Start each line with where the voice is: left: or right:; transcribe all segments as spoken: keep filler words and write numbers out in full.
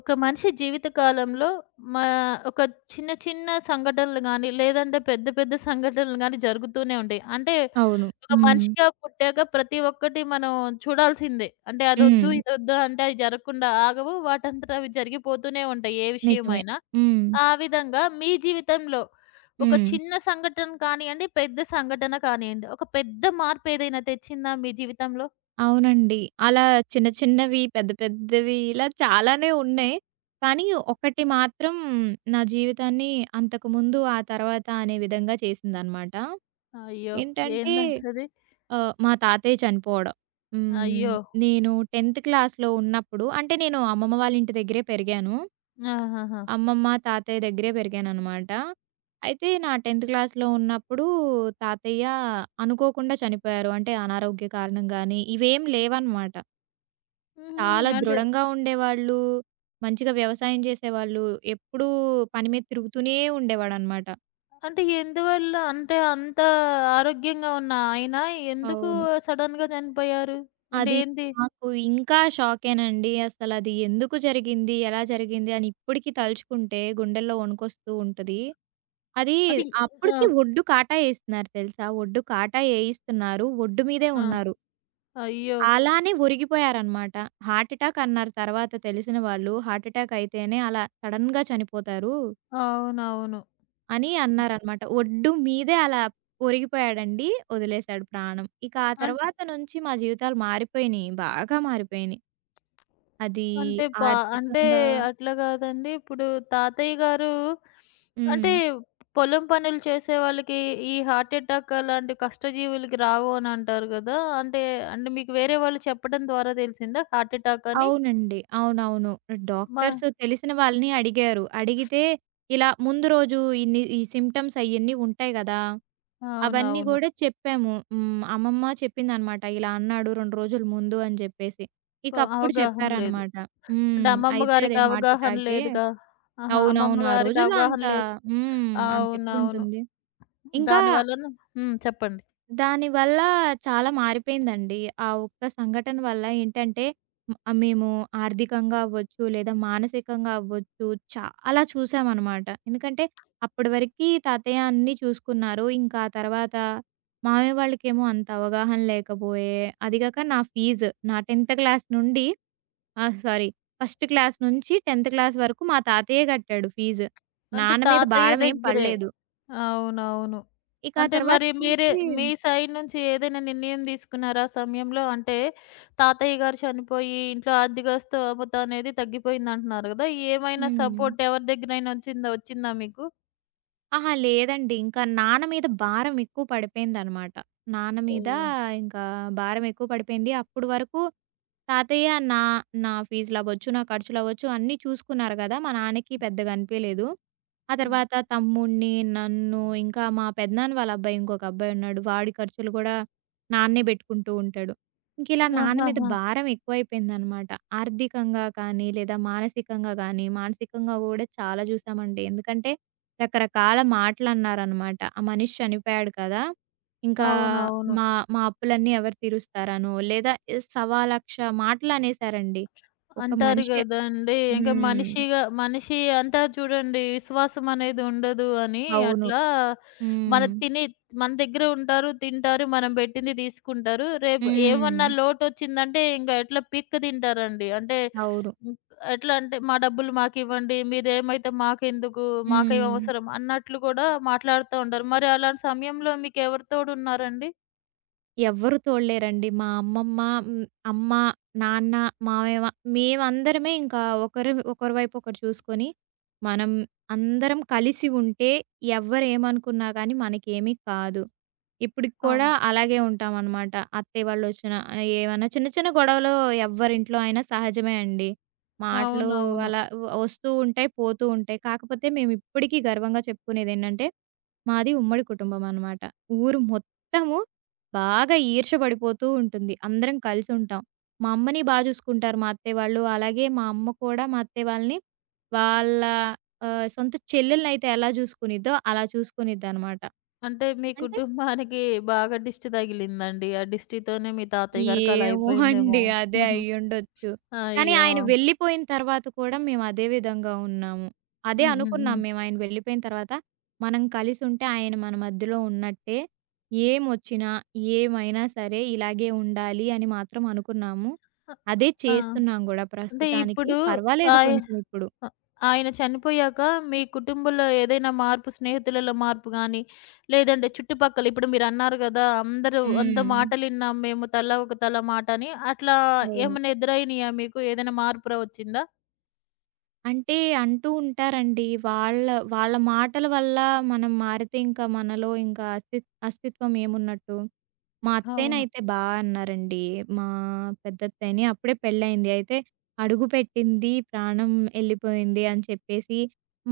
left: ఒక మనిషి జీవిత కాలంలో మా ఒక చిన్న చిన్న సంఘటనలు గాని, లేదంటే పెద్ద పెద్ద సంఘటనలు గాని జరుగుతూనే ఉంటాయి. అంటే
right: అవును.
left: ఒక
right: హ్మ్.
left: మనిషిగా పుట్టాక ప్రతి ఒక్కటి మనం చూడాల్సిందే. అంటే
right: హ్మ్.
left: అదొద్దు, ఇదొద్దు అంటే అవి జరగకుండా ఆగవు. వాటంతట అవి జరిగిపోతూనే ఉంటాయి ఏ
right: నిజమే.
left: విషయమైనా.
right: హ్మ్.
left: ఆ విధంగా మీ జీవితంలో ఒక
right: హ్మ్.
left: చిన్న సంఘటన కానియండి, పెద్ద సంఘటన కానియండి, ఒక పెద్ద మార్పు ఏదైనా తెచ్చిందా మీ జీవితంలో?
right: అవునండి. అలా చిన్న చిన్నవి, పెద్ద పెద్దవి ఇలా చాలానే ఉన్నాయి. కానీ ఒకటి మాత్రం నా జీవితాన్ని అంతకుముందు, ఆ తర్వాత అనే విధంగా చేసిందనమాట.
left: అయ్యో!
right: ఏంటంటే
left: ఏందంటది?
right: ఆహ్, మా తాతయ్య చనిపోవడం. హ్మ్.
left: అయ్యో!
right: నేను 10థ్ క్లాస్‌లో ఉన్నప్పుడు అంటే నేను అమ్మమ్మ వాళ్ళ ఇంటి దగ్గరే పెరిగాను.
left: ఆహాహా!
right: అమ్మమ్మ, తాతయ్య దగ్గరే పెరిగాననమాట. అయితే నా 10థ్ క్లాస్‌లో ఉన్నప్పుడు తాతయ్య అనుకోకుండా చనిపోయారు. అంటే అనారోగ్య కారణం గానీ, ఇవేం లేవనమాట.
left: హుహుహు.
right: చాలా
left: అంటే
right: దృఢంగా ఉండేవాళ్ళు. మంచిగా వ్యవసాయం చేసేవాళ్ళు. ఎప్పుడూ పని మీద తిరుగుతూనే ఉండేవాడనమాట.
left: అంటే ఎందువల్ల? అంటే అంత ఆరోగ్యంగా ఉన్న ఆయన ఎందుకు
right: అవును.
left: సడెన్‌గా చనిపోయారు? అంటే
right: అది
left: ఏంది?
right: నాకు ఇంకా షాకేనండి. అసలది ఎందుకు జరిగింది? ఎలా జరిగింది? అని ఇప్పటికి తలుచుకుంటే గుండెల్లో వణుకొస్తూ ఉంటది. అది
left: అంటే ఆ!
right: అప్పటికి ఒడ్డు కాటా ఏస్తున్నారు తెలుసా? ఒడ్డు కాటా ఏయిస్తున్నారు. ఒడ్డు మీదే
left: ఆ!
right: ఉన్నారు.
left: అయ్యో!
right: అలానే ఒరిగిపోయారనమాట. హార్ట్ అటాక్ అన్నారు తర్వాత తెలిసిన వాళ్ళు. హార్ట్ అటాక్ అయితేనే అలా సడెన్‌గా చనిపోతారు
left: అవునవును.
right: అని అన్నారనమాట. ఒడ్డు మీదే అలా ఒరిగిపోయాడండి. వదిలేసాడు ప్రాణం. ఇక ఆ
left: అంట్
right: తర్వాత నుంచి మా జీవితాలు మారిపోయినియి. బాగా మారిపోయినియి. అది
left: అంటే పా అంటే
right: ఆర్థికంగా.
left: అట్లా కాదండి. ఇప్పుడు తాతయ్య గారు అంటే
right: హ్మ్.
left: పొలం పనులు చేసే వాళ్ళకి ఈ హార్ట్ ఎటాక్ అలాంటి కష్టజీవులకి రావు అని అంటారు కదా! అంటే అంటే మీకు వేరే వాళ్ళు చెప్పడం ద్వారా తెలిసిందా హార్ట్ ఎటాక్ అని?
right: అవునండి. అవునవును.
left: మా
right: డాక్టర్స్ తెలిసిన వాళ్ళని అడిగారు. అడిగితే ఇలా ముందు రోజు ఇన్ని ఈ సింప్టమ్స్ అయన్నీ ఉంటాయి గదా! అవన్నీ
left: అవునవును.
right: గూడా చెప్పాము. హ్మ్. అమ్మమ్మ చెప్పిందనమాట. ఇలా అన్నాడు రెండు రోజుల ముందు అని జెప్పేసి. ఇక
left: ప
right: అప్పుడు
left: అవగాహన లేదు.
right: చెప్పారనమాట.
left: అంటే
right: హ్మ్.
left: అమ్మమ్మ
right: అయితే అది
left: గారికి
right: హార్ట్
left: అవగాహన
right: అటాకే.
left: లేదుగా. ఆహా!
right: అవునవును.
left: అమ్మమ్మ
right: ఆ
left: గారికి
right: రోజుల్లో
left: అవగాహన
right: అంత.
left: లేదు.
right: హ్మ్.
left: అవునవును.
right: అంతెక్కడుంటుంది. ఇంకా
left: దాని వలన హ్మ్. చెప్పండి.
right: దానివల్ల చాలా మారిపోయిందండి. ఆ ఒక్క సంఘటన వల్ల ఏంటంటే, హ్మ్, ఆహ్, మేము ఆర్థికంగా అవ్వచ్చు, లేదా మానసికంగా అవ్వచ్చు, చాలా చూసామనమాట. ఎందుకంటే, అప్పటి వరకి తాతయ్య అన్నీ చూసుకున్నారు. ఇంకా ఆ తర్వాత మామయ్య వాళ్ళకేమో అంత అవగాహన లేకపోయే, అది గాక నా ఫీజు నా 10థ్ క్లాస్ నుండి, ఆహ్, సారీ, ఫస్ట్ క్లాస్ నుంచి 10థ్ క్లాస్ వరకు మా తాతయ్యే కట్టాడు ఫీజు.
left: అంటే
right: నాన్న మీద
left: తాతయ్య
right: భారం ఏం
left: దగ్గరే.
right: పడలేదు.
left: అవునవును.
right: ఇక ఆ
left: అంటే
right: తర్వాత
left: మరి మీరే
right: నుంచి.
left: మీ సైడ్ నుంచి ఏదైనా నిర్ణయం తీసుకున్నారా ఆ సమయంలో? అంటే తాతయ్య గారు చనిపోయి ఇంట్లో ఆర్థిక స్తోమత అనేది తగ్గిపోయిందంటున్నారు గదా! ఏమైనా
right: హ్మ్.
left: సపోర్ట్ ఎవరి దగ్గరైనా వచ్చిందా? వచ్చిందా మీకు?
right: అహా! లేదండి. ఇంకా నాన్న మీద భారం ఎక్కువ పడిపోయిందనమాట. నాన్న మీద
left: అయ్యో!
right: ఇంకా భారం ఎక్కువ పడిపోయింది. అప్పుడు వరకు తాతయ్య నా నా ఫీజులవ్వచ్చు, నా ఖర్చులవ్వచ్చు అన్నీ చూసుకున్నారు గదా! మా నాన్నకి పెద్దగా అనిపియలేదు. ఆ
left: హ్మ్.
right: తర్వాత తమ్ముడిని, నన్ను ఇంకా మా పెదనాన్న వాళ్ళ అబ్బాయి ఇంకొక అబ్బాయున్నాడు. వాడి ఖర్చులు గూడా నాన్నే బెట్టుకుంటూ ఉంటాడు. ఇంకిలా నాన్న మీద
left: ఆహాహా!
right: భారం ఎక్కువైపోయిందనమాట. ఆర్థికంగా కానీ, లేదా మానసికంగా గానీ, మానసికంగా గూడా చాలా జూసామండి. ఎందుకంటే రకరకాల మాటలన్నారనమాట. ఆ మనిషి చనిపోయాడు కదా! ఇంకా
left: అవునవును.
right: మా మా అప్పులన్నీ ఎవరు తీరుస్తారనో, లేదా ఎ సవాలక్ష మాటలనేసారండి. ఒక
left: అంటారు
right: మనిషి.
left: గదండీ! ఇంక
right: హ్మ్.
left: మనిషిగా మనిషి అంటారు చూడండి విశ్వాసం అనేది ఉండదు అని.
right: అవును.
left: అట్లా మన
right: హ్మ్.
left: తిని మన దగ్గర ఉంటారు, తింటారు, మనం బెట్టింది తీసుకుంటారు. రేపు
right: హ్మ్.
left: ఏమన్నా లోటొచ్చిందంటే ఇంక ఎట్లా పిక్క తింటారండి. అంటే
right: అవును.
left: హ్మ్, ఎట్లా అంటే మా డబ్బులు మాకివ్వండి, మీదేమైతే మాకెందుకు, మాకేం
right: హ్మ్.
left: అవసరం అన్నట్లు గూడా మాట్లాడుతా ఉంటారు. మరి అలాంటి సమయంలో మీకెవరు తోడున్నారండి?
right: ఎవ్వరు తోడులేరండి. మా అమ్మమ్మ, హ్మ్, అమ్మ, నాన్న, మామయ్య మేమందరమే ఇంకా ఒకరి ఒకరి వైపు ఒకరు చూసుకొని, మనం అందరం కలిసి ఉంటే ఎవ్వరేమనుకున్నా గానీ మనకేమీ కాదు. ఇప్పటికి కూడా
left: అవును.
right: అలాగే ఉంటామనమాట. అత్తయ్య వాళ్ళొచ్చినా, ఆహ్, ఏవన్నా చిన్న చిన్న గొడవలు ఎవ్వరింట్లో అయినా సహజమే అండి. మాటలు
left: అవునవును.
right: అలా వ వస్తూ ఉంటాయి, పోతూ ఉంటాయి. కాకపోతే మేమిప్పటికీ గర్వంగా చెప్పుకునేదేంటంటే, మాది ఉమ్మడి కుటుంబం అనమాట. ఊరు మొత్తము బాగా ఈర్ష్య పడిపోతూ ఉంటుంది. అందరం కలిసుంటాం. మా అమ్మని బా చూసుకుంటారు మా అత్తయ్య వాళ్ళు. అలాగే మా అమ్మ కూడా మా అత్తయ్య వాళ్ళని వాళ్ళ ఆహ్, సొంత చెల్లెలనైతే ఎలా చూసుకునిద్దో అలా చూసుకునిద్దనమాట.
left: అంటే మీ
right: అంటే
left: కుటుంబానికి బాగా దిష్టి తగిలిందండి. ఆ దిష్టితోనే మీ తాతయ్య గారికి అలా
right: ఏమో
left: అయిపోయిందేమో.
right: అండి. అదే
left: హుహు.
right: అయ్యుండొచ్చు. కానీ
left: అయ్యో!
right: ఆయన వెళ్ళిపోయిన తర్వాత కూడా మేము అదే విధంగా ఉన్నాము. అదే
left: హ్మ్. హ్మ్.
right: అనుకున్నాం
left: హ్మ్.
right: మేము ఆయన వెళ్ళిపోయిన తర్వాత, మనం కలిసుంటే ఆయన మన మధ్యలో ఉన్నట్టే. ఏమొచ్చినా, ఏమైనా సరే ఇలాగే ఉండాలి అని మాత్రం అనుకున్నాము.
left: అ అ
right: అదే
left: ఆ!
right: చేస్తున్నాం గూడా
left: అంటే
right: ప్రస్తుతానికి.
left: ఇప్పుడు
right: పర్వాలేదు
left: ఆయ
right: కొంచెం ఇప్పుడు.
left: అ ఆయన చనిపోయాక మీ కుటుంబంలో ఏదైనా మార్పు, స్నేహితులలో మార్పు గాని, లేదంటే చుట్టుపక్కల ఇప్పుడు మీరన్నారు గదా! అందరూ వంద
right: హ్మ్.
left: మాటలిన్నాం మేము తలా ఒక తల మాట అని. అట్లా
right: అవును.
left: ఏమన్నా ఎదురైనయా మీకు? ఏదైనా మార్పు ర వచ్చిందా?
right: అంటే అంటూ ఉంటారండి. వాళ్ళ వాళ్ళ మాటల వల్ల మనం మారితే ఇంకా మనలో ఇంకా అస్తి అస్తిత్వం ఏమున్నట్టు? మా
left: అవును.
right: అత్తయ్యనైతే బా అన్నారండి. మా పెద్దత్తయ్యని అప్పుడే పెళ్లయింది. అయితే అడుగుపెట్టింది, ప్రాణం ఎళ్ళిపోయింది అని చెప్పేసి,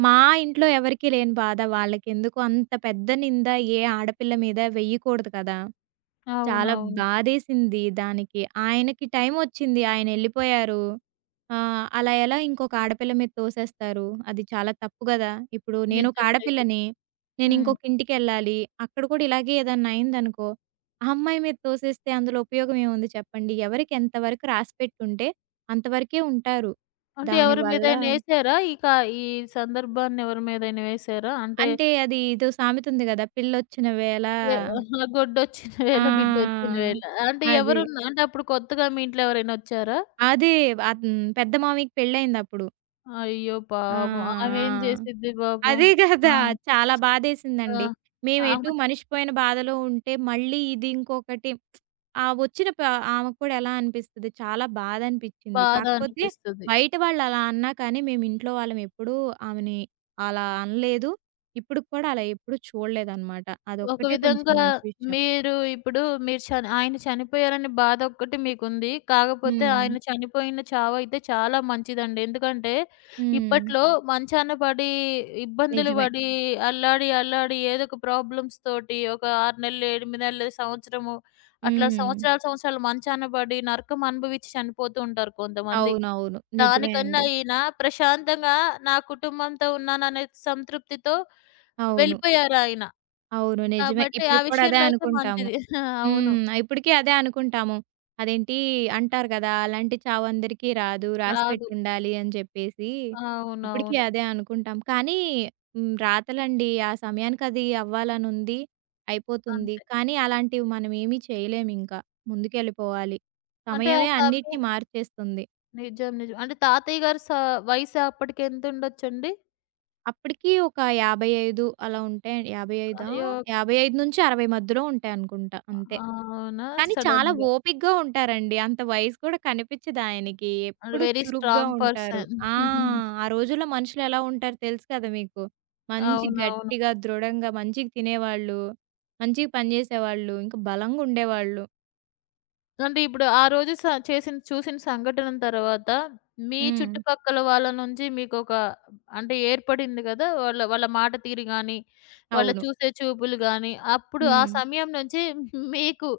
right: మా ఇంట్లో ఎవరికీ లేని బాధ వాళ్ళకెందుకు అంత పెద్ద నింద ఏ ఆడపిల్ల మీద వెయ్యకూడదు కదా! చాలా
left: అవునవును.
right: బాధేసింది దానికి. ఆయనకి టైమొచ్చింది. ఆయనెళ్ళిపోయారు. ఆ! అలా ఎలా ఇంకొక ఆడపిల్ల మీద తోసేస్తారు? అది చాలా తప్పు గదా! ఇప్పుడు నేనొక
left: నిజం. నిజం.
right: ఆడపిల్లని,
left: హ్మ్.
right: నేనింకొక ఇంటికెళ్ళాలి. అక్కడ కూడా ఇలాగే ఏదన్నా అయిందనుకో, ఆ అమ్మాయి మీద తోసేస్తే అందులో ఉపయోగం ఏముంది చెప్పండి? ఎవరికి ఎంత వరకు రాసిపెట్టుంటే అంతవరకే ఉంటారు.
left: అంటే ఎవరి
right: దానివల్ల
left: మీదైనా ఏసారా? ఇక ఈ సందర్భాన్ని ఎవరి మీదైనా వేసారా? అంటే
right: అంటే అది ఏదో సామెత ఉంది గదా! పిల్లొచ్చిన వేళ.
left: ఎ ఆహా! గొడ్డొచ్చిన
right: ఆ!
left: వేళ బిడ్డొచ్చిన వేళ. అంటే
right: అది.
left: ఎవరున్న అంటే అప్పుడు కొత్తగా మీ ఇంట్లో ఎవరైనా ఒచ్చారా?
right: అదే. అత్ పెద్ద మామయ్యకి పెళ్ళయిందప్పుడు.
left: అయ్యో!
right: ఆ!
left: పాపం.
right: ఆ!
left: ఆమెం చేసిద్ది పాపం?
right: అదే
left: ఆ!
right: గదా! చాలా
left: ఆ!
right: బాధేసిందండి. మేమెటూ
left: ఆమెకి
right: మనిషి పోయిన బాధలో ఉంటే, మళ్ళీ ఇది ఇంకొకటి ఆ వచ్చిన ప ఆమెకు కూడా ఎలా అనిపిస్తది, చాలా బాధనిపిచ్చింది.
left: బాధ
right: కాకపోతే
left: అనిపిస్తది.
right: బయట వాళ్ళలా అన్నా కానీ, మేమింట్లో వాళ్ళం ఎప్పుడూ ఆమెని అలా అనలేదు. ఇప్పటికి కూడా అలా ఎప్పుడూ చూడలేదనమాట.
left: ఒక
right: అదొక్కటే కొంచెం
left: విధంగా
right: మంచి విషయం.
left: మీరు ఇప్పుడు మీరు చని ఆయన చనిపోయారనే బాధ ఒక్కటి మీకుంది. కాకపోతే
right: హ్మ్.
left: ఆయన చనిపోయిన చావయితే చాలా మంచిదండి. ఎందుకంటే
right: హ్మ్.
left: ఇప్పట్లో మంచాన పడి, ఇబ్బందులు
right: నిజమే.
left: పడి, అల్లాడి, అల్లాడి ఏదో ఒక ప్రాబ్లమ్స్ తోటి ఒక ఆరు నెలలు, ఎనిమిది నెలలు, సంవత్సరము అట్లా
right: హ్మ్.
left: సంవత్సరాలు, సంవత్సరాలు మంచాన పడి నరకం అనుభవిచ్చి చనిపోతూ ఉంటారు కొంతమంది.
right: అవునవును. నిజమే
left: దానికన్నా
right: అండి.
left: ఈయన ప్రశాంతంగా నా కుటుంబంతో ఉన్నాననే సంతృప్తితో
right: అవును.
left: వెళ్ళిపోయారాయన.
right: అవును. నిజమే.
left: కాబట్టి ఆ
right: ఇప్పటికి కూడా అదే
left: విషయంలో అయితే
right: అనుకుంటాము.
left: మంచిది. అవును.
right: హ్మ్. ఇప్పటికి అదే అనుకుంటాము. అదేంటి అంటారు కదా! "అలాంటి చావు అందరికీ రాదు.
left: రాదు.
right: రాసిపెట్టుండాలి" అని చెప్పేసి. ఇప్పటికి
left: అవునవును.
right: అదే అనుకుంటాం. కానీ. హ్మ్. రాతలండి. ఆ సమయానికి అది అవ్వాలనుంది. అయిపోతుంది.
left: అంతే.
right: కానీ అలాంటివి మనం ఏమీ చేయలేమింకా. ముందుకెళ్ళిపోవాలి.
left: అంటే ఆ
right: సమయమే
left: సమయం
right: అన్నిటిని మార్చేస్తుంది.
left: నిజం. నిజం. అంటే తాతయ్య గారి స వయసు అప్పటికెంతుండొచ్చండి?
right: అప్పటికి ఒక యాభై ఐదు అలా ఉంటాయి. యాభై ఐదు
left: అయ్యో!
right: యాభై ఐదు నుంచి అరవై మధ్యలో ఉంటాయనుకుంటా అంతే.
left: అవునా!
right: కానీ చాలా
left: సడెన్‌గా.
right: ఓపికగా ఉంటారండి. అంత వయసు కూడా కనిపిచ్చదాయనకి. ఎప్పుడు
left: వెరీ
right: చురుగ్గా
left: స్ట్రాంగ్
right: ఉంటారు.
left: పర్సన్.
right: ఆ! ఆ రోజుల్లో మనుషులెలా ఉంటారో తెలుసు కదా మీకు. మంచి
left: అవునవును.
right: గట్టిగా, దృఢంగా మంచిగ తినేవాళ్ళు, మంచిగ పని జేసేవాళ్ళు, ఇంకా బలంగుండేవాళ్ళు.
left: అంటే ఇప్పుడు ఆ రోజు స చేసిన చూసిన సంఘటన తర్వాత, మీ
right: హ్మ్.
left: చుట్టుపక్కల వాళ్ళ నుంచి మీకొక అంటే ఏర్పడింది గదా! వాళ్ళ వాళ్ళ మాట తీరు గాని, వాళ్ళు
right: అవును.
left: చూసే చూపులు గాని, అప్పుడు ఆ
right: హ్మ్.
left: సమయం నుంచి మీకు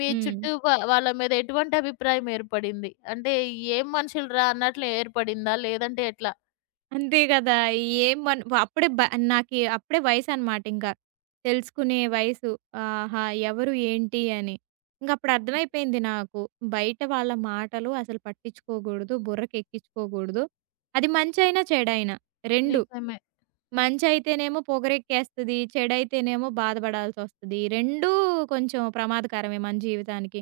left: మీ
right: హ్మ్.
left: చుట్టూ ప వాళ్ళ మీద ఎటువంటి అభిప్రాయం ఏర్పడింది? అంటే ఏం మనుషులురా అన్నట్లు ఏర్పడిందా? లేదంటే ఎట్లా?
right: అంతే గదా! ఏం మన్ అప్పుడే బ నాకి అప్పుడే వయసనమాట ఇంకా. తెలుసుకునే వయసు. ఆహా! ఎవరు? ఏంటి? అని. ఇంకప్పుడు అర్థమైపోయింది నాకు. బయట వాళ్ళ మాటలు అసలు పట్టించుకోకూడదు. బుర్రకెక్కించుకోకూడదు. అది మంచైనా, చెడైనా రెండూ.
left: నిజమే.
right: మంచయితేనేమో పొగరెక్కేస్తది. చెడైతేనేమో బాధపడాల్సొస్తది. రెండూ కొంచెం ప్రమాదకరమే మన జీవితానికి.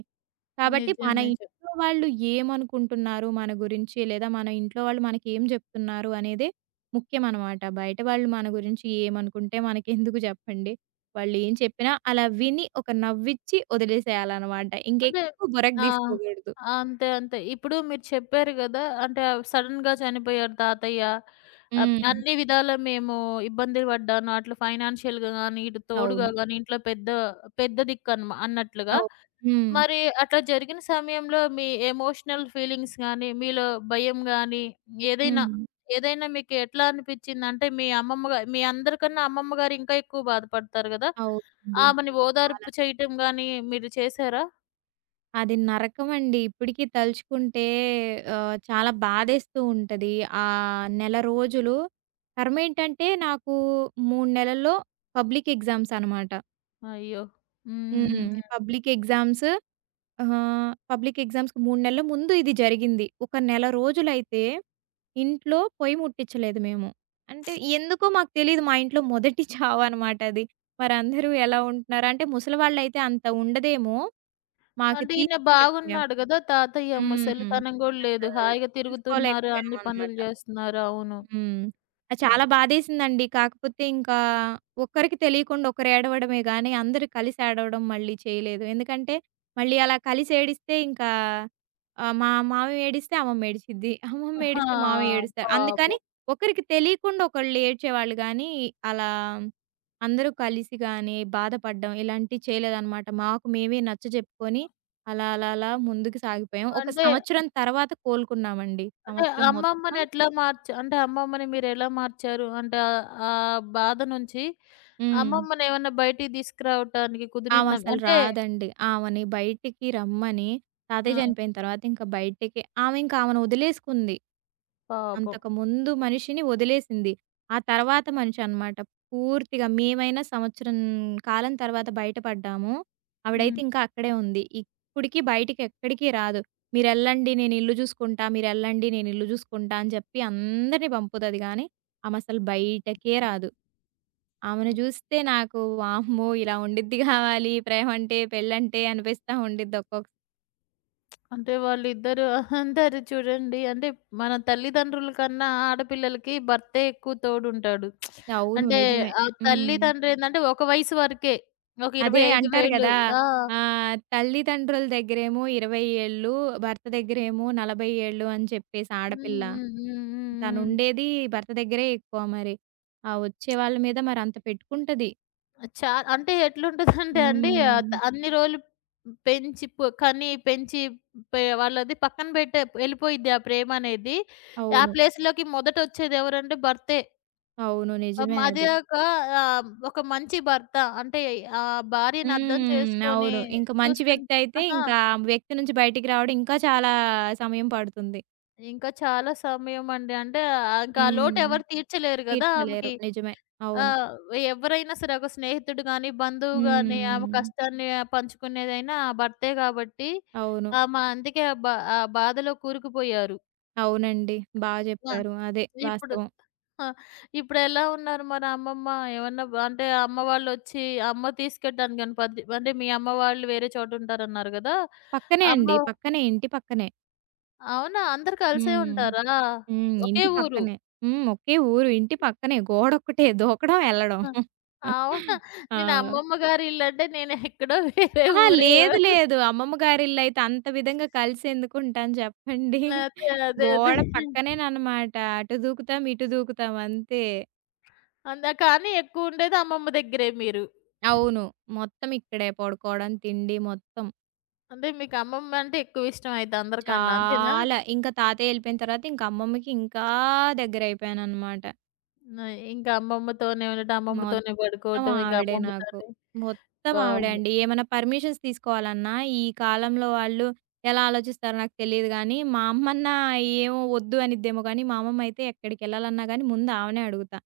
right: కాబట్టి
left: నిజం.
right: మన
left: నిజం.
right: ఇంట్లో వాళ్ళు ఏమనుకుంటున్నారు మన గురించి? లేదా మన ఇంట్లో వాళ్ళు మనకేం జెప్తున్నారు అనేదే ముఖ్యమనమాట. బయట వాళ్ళు మన గురించి ఏమనుకుంటే మనకెందుకు జెప్పండి? వాళ్ళు ఏం చెప్పినా అలా విని ఒక నవ్విచ్చి వదిలేసేయాలనమాట.
left: అంటే
right: ఇంకెక్కువ బుర్రకి
left: ఆ!
right: తీసుకోకూడదు.
left: అంతే. అంతే. ఇప్పుడు మీరు చెప్పారు గదా! అంటే సడెన్‌గా చనిపోయారు తాతయ్య. ఆహ్, హ్మ్.
right: హ్మ్.
left: అన్ని విధాల మేము ఇబ్బందులు పడ్డాను. అట్లా ఫైనాన్షియల్‌గా గానీ, ఇటు
right: అవును.
left: తోడుగా గానీ, ఇంట్లో పెద్ద పెద్ద దిక్కనమా అన్నట్లుగా.
right: అవును. హ్మ్.
left: మరి అట్లా జరిగిన సమయంలో మీ ఎమోషనల్ ఫీలింగ్స్ గానీ, మీలో భయం గానీ, ఏదైనా,
right: హ్మ్.
left: ఏదైనా మీకు ఎట్లా అనిపిచ్చింది? అంటే మీ అమ్మమ్మ గా మీ అందరికన్నా అమ్మమ్మ గారు ఇంకా ఎక్కువ బాధపడతారు గదా!
right: అవునండి.
left: ఆమెని
right: చాలా.
left: ఓదార్పు చేయటం గానీ మీరు చేశారా?
right: అది నరకమండి. ఇప్పటికి తలుచుకుంటే ఆహ్, చాలా బాధేస్తూ ఉంటది. ఆ నెల రోజులు కర్మేంటంటే, నాకు మూడు నెలల్లో పబ్లిక్ ఎగ్జామ్స్ అనమాట.
left: అయ్యో! హ్మ్. హ్మ్.
right: హ్మ్.
left: హ్మ్.
right: పబ్లిక్ ఎగ్జామ్స్ ఆహ్, పబ్లిక్ ఎగ్జామ్స్‌కి మూడు నెలల ముందు ఇది జరిగింది. ఒక నెల రోజులైతే ఇంట్లో పొయ్యి ముట్టిచ్చలేదు మేము. అంటే ఎందుకో మాకు తెలీదు. మా ఇంట్లో మొదటి చావనమాట అది. మరందరూ ఎలా ఉంటున్నారు? అంటే ముసలివాళ్ళైతే అంత ఉండదేమో! మాకు
left: అంటే
right: తీసి
left: ఈయన బాగున్నాడు గదా! తాతయ్య
right: హ్మ్.
left: ముసలితనం గూడా లేదు.
right: అసలు
left: హాయిగా తిరుగుతున్నారు. అన్ని పనులు
right: తీసుకోలేకపోయామనమాట.
left: జేస్తున్నారు. అవును.
right: హ్మ్. అది
left: ఆ!
right: చాలా బాధేసిందండి. కాకపోతే ఇంకా ఒక్కరికి తెలియకుండా ఒకరు ఏడవడమే గానీ, అందరూ కలిసి ఏడవడం మళ్ళీ చేయలేదు. ఎందుకంటే, మళ్ళీ అలా కలిసి ఏడిస్తే ఇంకా ఆహ్, మా మామయ్య ఏడిస్తే అమ్మమ్మ ఏడిచిద్ది. అమ్మమ్మ
left: హా!
right: ఏడిస్తే మామయ్య ఏడుస్తారు. అందుకని
left: పాపం.
right: ఒకరికి తెలియకుండా ఒకళ్ళు ఏడ్చేవాళ్ళు గానీ, అలా అందరూ కలిసి గానీ, బాధపడడం ఇలాంటివి చేయలేదనమాట. మాకు మేమే నచ్చజెప్పుకొని అలా, అలా, అలా ముందుకు సాగిపోయాం. ఒక
left: అంటే,
right: సంవత్సరం తర్వాత కోలుకున్నామండి.
left: అంటే
right: సంవత్సరం మొత్తం.
left: అమ్మమ్మని ఎట్లా మార్చా అంటే అమ్మమ్మని మీరెలా మార్చారు? అంటే ఆహ్, ఆ బాధ నుంచి
right: హ్మ్.
left: అమ్మమ్మనేమన్నా బయటికి తీసుకురావటానికి కుదిరిందా?
right: ఆమసలు
left: అంటే
right: రాదండి. ఆమెని బయటికి రమ్మని తాతయ్య
left: ఆ!
right: చనిపోయిన తర్వాత ఇంక బయటికి ఆమె ఇంక ఆమెను వదిలేసుకుంది.
left: పాపం.
right: అంతకుముందు మనిషిని వదిలేసింది. ఆ తర్వాత మనిషి అనమాట. పూర్తిగా మేమైనా సంవత్సరం కాలం తర్వాత బయట పడ్డాము. ఆవిడైతే
left: హ్మ్.
right: ఇంకా అక్కడే ఉంది. ఇప్పటికి బయటికెక్కడికి రాదు. మీరెళ్ళండి నేనిల్లు జూసుకుంటా, మీరెళ్ళండి నేనిల్లు జూసుకుంటా అని జెప్పి అందరిని పంపుతది గానీ, ఆమసలు బయటకే రాదు. ఆమెను జూస్తే నాకు వామ్మో! ఇలా ఉండిద్ది గావాలి ప్రేమంటే, పెళ్ళంటే అనిపిస్తా ఉండిద్ది ఒక్కొక్కసారి.
left: అంటే వాళ్ళిద్దరూ అంటారు చూడండి. అంటే మన తల్లిదండ్రుల కన్నా ఆడపిల్లలకి భర్తే ఎక్కువ తోడుంటాడు.
right: అవును.
left: అంటే
right: నిజమే.
left: ఆ తల్లి
right: హ్మ్.
left: తండ్రేందంటే ఒక వయసు వరకే. ఒక
right: అదే అంటారు
left: ఇరవై ఐదు వేలు
right: గదా!
left: ఆ!
right: ఆహ్, తల్లిదండ్రుల దగ్గరేమో ఇరవై ఏళ్ళు, భర్త దగ్గరేమో నలభై ఏళ్ళు అని చెప్పేసి
left: హ్మ్.
right: ఆడపిల్ల.
left: హ్మ్. హ్మ్. హ్మ్. హ్మ్.
right: తనుండేది భర్త దగ్గరే ఎక్కువ మరి. ఆ వచ్చే వాళ్ళ మీద మరంత పెట్టుకుంటది.
left: చా అంటే ఎట్లుంటదంటే అండి ఆహ్, త
right: హ్మ్.
left: అన్ని రోజులు పెంచి పు కని, పెంచి పె వాళ్ళది పక్కన పెట్టే వెళ్ళిపోయిద్ది ఆ ప్రేమనేది. ఆ
right: అవును.
left: ప్లేస్‌లోకి మొదటొచ్చేదెవరంటే భర్తే.
right: అవును.
left: పాపం
right: నిజమే
left: అది
right: అది.
left: గాక ఆహ్, ఒక మంచి భర్త అంటే ఆ భార్యని అర్థం
right: హ్మ్.
left: చేసుకొని
right: అవును. ఇంక మంచి
left: చూసుకొని
right: వ్యక్తి అయితే
left: అహా!
right: ఇంకా ఆ వ్యక్తి నుంచి బయటికి రావడం ఇంకా చాలా సమయం పడుతుంది.
left: ఇంకా చాలా సమయం అండి. అంటే ఆ- ఇంకా ఆ లోటు
right: హ్మ్.
left: ఎవరు తీర్చలేరు గదా!
right: తీర్చలేరు.
left: ఆమెకి.
right: నిజమే.
left: ఆ!
right: అవును.
left: ఎవరైనా సరే ఒక స్నేహితుడు గాని, బంధువు గాని ఆమె
right: హ్మ్.
left: కష్టాన్ని పంచుకునేదైనా ఆ భర్తే గాబట్టి
right: అవును.
left: ఆమె అందుకే ఆ బా ఆ బాధలో కూరుకుపోయారు.
right: అవునండి. బా
left: ఆ!
right: చెప్పారు. అదే
left: ఇప్పుడు
right: వాస్తవం.
left: ఆ! ఇప్పుడెలా ఉన్నారు మరి అమ్మమ్మ? ఏమన్నా బ అంటే అమ్మ వాళ్ళొచ్చి అమ్మ తీసుకెళ్ళడానికి గాని పద్ది అంటే మీ అమ్మ వాళ్ళు వేరే చోట ఉంటారన్నారు గదా!
right: పక్కనే
left: అమ్మ
right: అండి. పక్కనే. ఇంటి పక్కనే.
left: అవునా? అందరూ కలిసే
right: హ్మ్.
left: ఉంటారా?
right: హ్మ్.
left: ఒకే
right: ఇంటి
left: హ్మ్. ఊరు.
right: పక్కనే. హ్మ్. ఒకే ఊరు. ఇంటి పక్కనే. గోడొక్కటే. దూకడం, ఎళ్ళడం.
left: ఆ! అవునా?
right: ఆ!
left: నేను అమ్మమ్మ గారి ఇల్లంటే నేనెక్కడో వేరే
right: అహా!
left: ఊరు.
right: లేదు లేదు. అమ్మమ్మ గారిళ్ళైతే అంత విధంగా కలిసెందుకుంటాం చెప్పండి.
left: అదే. అదే. అదే.
right: గోడ పక్కనేననమాట. అటు దూకుతాం, ఇటు దూకుతాం అంతే.
left: అంద కానీ ఎక్కువుండేది అమ్మమ్మ దగ్గరే మీరు.
right: అవును. మొత్తం ఇక్కడే పడుకోవడం, తిండి మొత్తం.
left: అంటే మీకు అమ్మమ్మ అంటే ఎక్కువ ఇష్టం అయితే అందరికన్నా అంతేనా?
right: చాలా ఇంకా తాతయ్య ఎళ్ళిపోయిన తర్వాత ఇంకా అమ్మమ్మకి ఇంకా దగ్గరైపోయాననమాట.
left: ఆ! ఇంకా అమ్మమ్మతోనే ఉండటం,
right: మొ
left: అమ్మమ్మతోనే
right: మొత్తం
left: పడుకోవటం, ఇంకా
right: ఆవిడే నాకు.
left: అమ్మమ్మతోనే
right: మొత్తం ఆవిడే
left: బావుంది.
right: అండి. ఏమన్నా పర్మిషన్స్ తీసుకోవాలన్నా ఈ కాలంలో వాళ్ళు ఎలా ఆలోచిస్తారో నాకు తెలీదు గానీ, మా అమ్మన్న ఏమో వద్దు అనిద్దేమో గానీ, మా అమ్మమ్మ అయితే ఎక్కడికెళ్ళాలన్నా గానీ ముందు ఆమెనే అడుగుతా.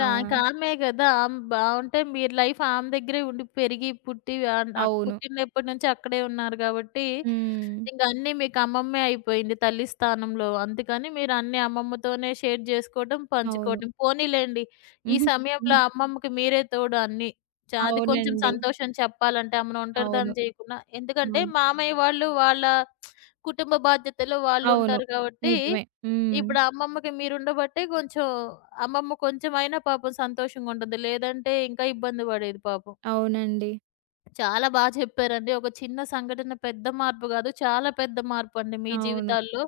right: ఆ!
left: ఇంక ఆమె గదా! ఆమె బావుంటే మీరు లైఫ్ ఆమె దగ్గరే ఉండి పెరిగి, పుట్టి ఆహ్, నాకు
right: అవును.
left: పుట్టినప్పటి నుంచి అక్కడే ఉన్నారు గాబట్టి
right: హ్మ్.
left: ఇంక అన్నీ మీకు అమ్మమ్మే అయిపోయింది తల్లి స్థానంలో. అందుకని మీరు అన్నీ అమ్మమ్మతోనే షేర్ జేసుకోవటం,
right: అవును.
left: పంచుకోవటం. పోనీలెండి ఈ
right: హుహు.
left: సమయంలో
right: హ్మ్.
left: అమ్మమ్మకి మీరే తోడు అన్నీ. చ అది కొంచెం
right: అవునండి.
left: సంతోషం చెప్పాలంటే ఆమెను
right: అవును.
left: ఒంటరిదాన్ని జేయకుండా. ఎందుకంటే
right: అవును.
left: మామయ్య వాళ్ళు వాళ్ళ కుటుంబ బాధ్యతలో
right: అవును.
left: వాళ్ళుంటారు గాబట్టి,
right: నిజమే. హ్మ్.
left: ఇప్పుడు అమ్మమ్మకి మీరుండబట్టే కొంచెం అమ్మమ్మ కొంచెమైనా పాపం సంతోషంగుంటది. లేదంటే ఇంకా ఇబ్బంది పడేది పాపం.
right: అవునండి.
left: చాలా బా చెప్పారండి. ఒక చిన్న సంఘటన పెద్ద మార్పు గాదు. చాలా పెద్ద మార్పండి మీ
right: అవును.
left: జీవితాల్లో.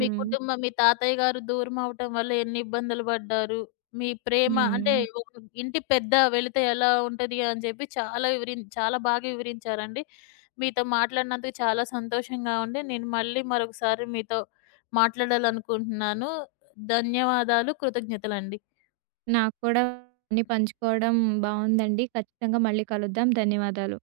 left: మీ కుటుంబం, మీ తాతయ్య గారు దూరం అవ్వటం వల్ల ఎన్ని ఇబ్బందులు పడ్డారు. మీ ప్రేమ అంటే
right: హ్మ్.
left: ఒక ఇంటి పెద్ద వెళితే ఎలా ఉంటది అని చెప్పి చాలా వివరిం చాలా బాగా వివరించారండి. మీతో మాట్లాడినందుకు చాలా సంతోషంగా ఉంది. నేను మళ్ళీ మరొకసారి మీతో మాట్లాడాలనుకుంటున్నాను. ధన్యవాదాలు. కృతజ్ఞతలండి.
right: నాకు కూడా అన్నీ పంచుకోవడం బావుందండి. ఖచ్చితంగా మళ్ళీ కలుద్దాం. ధన్యవాదాలు.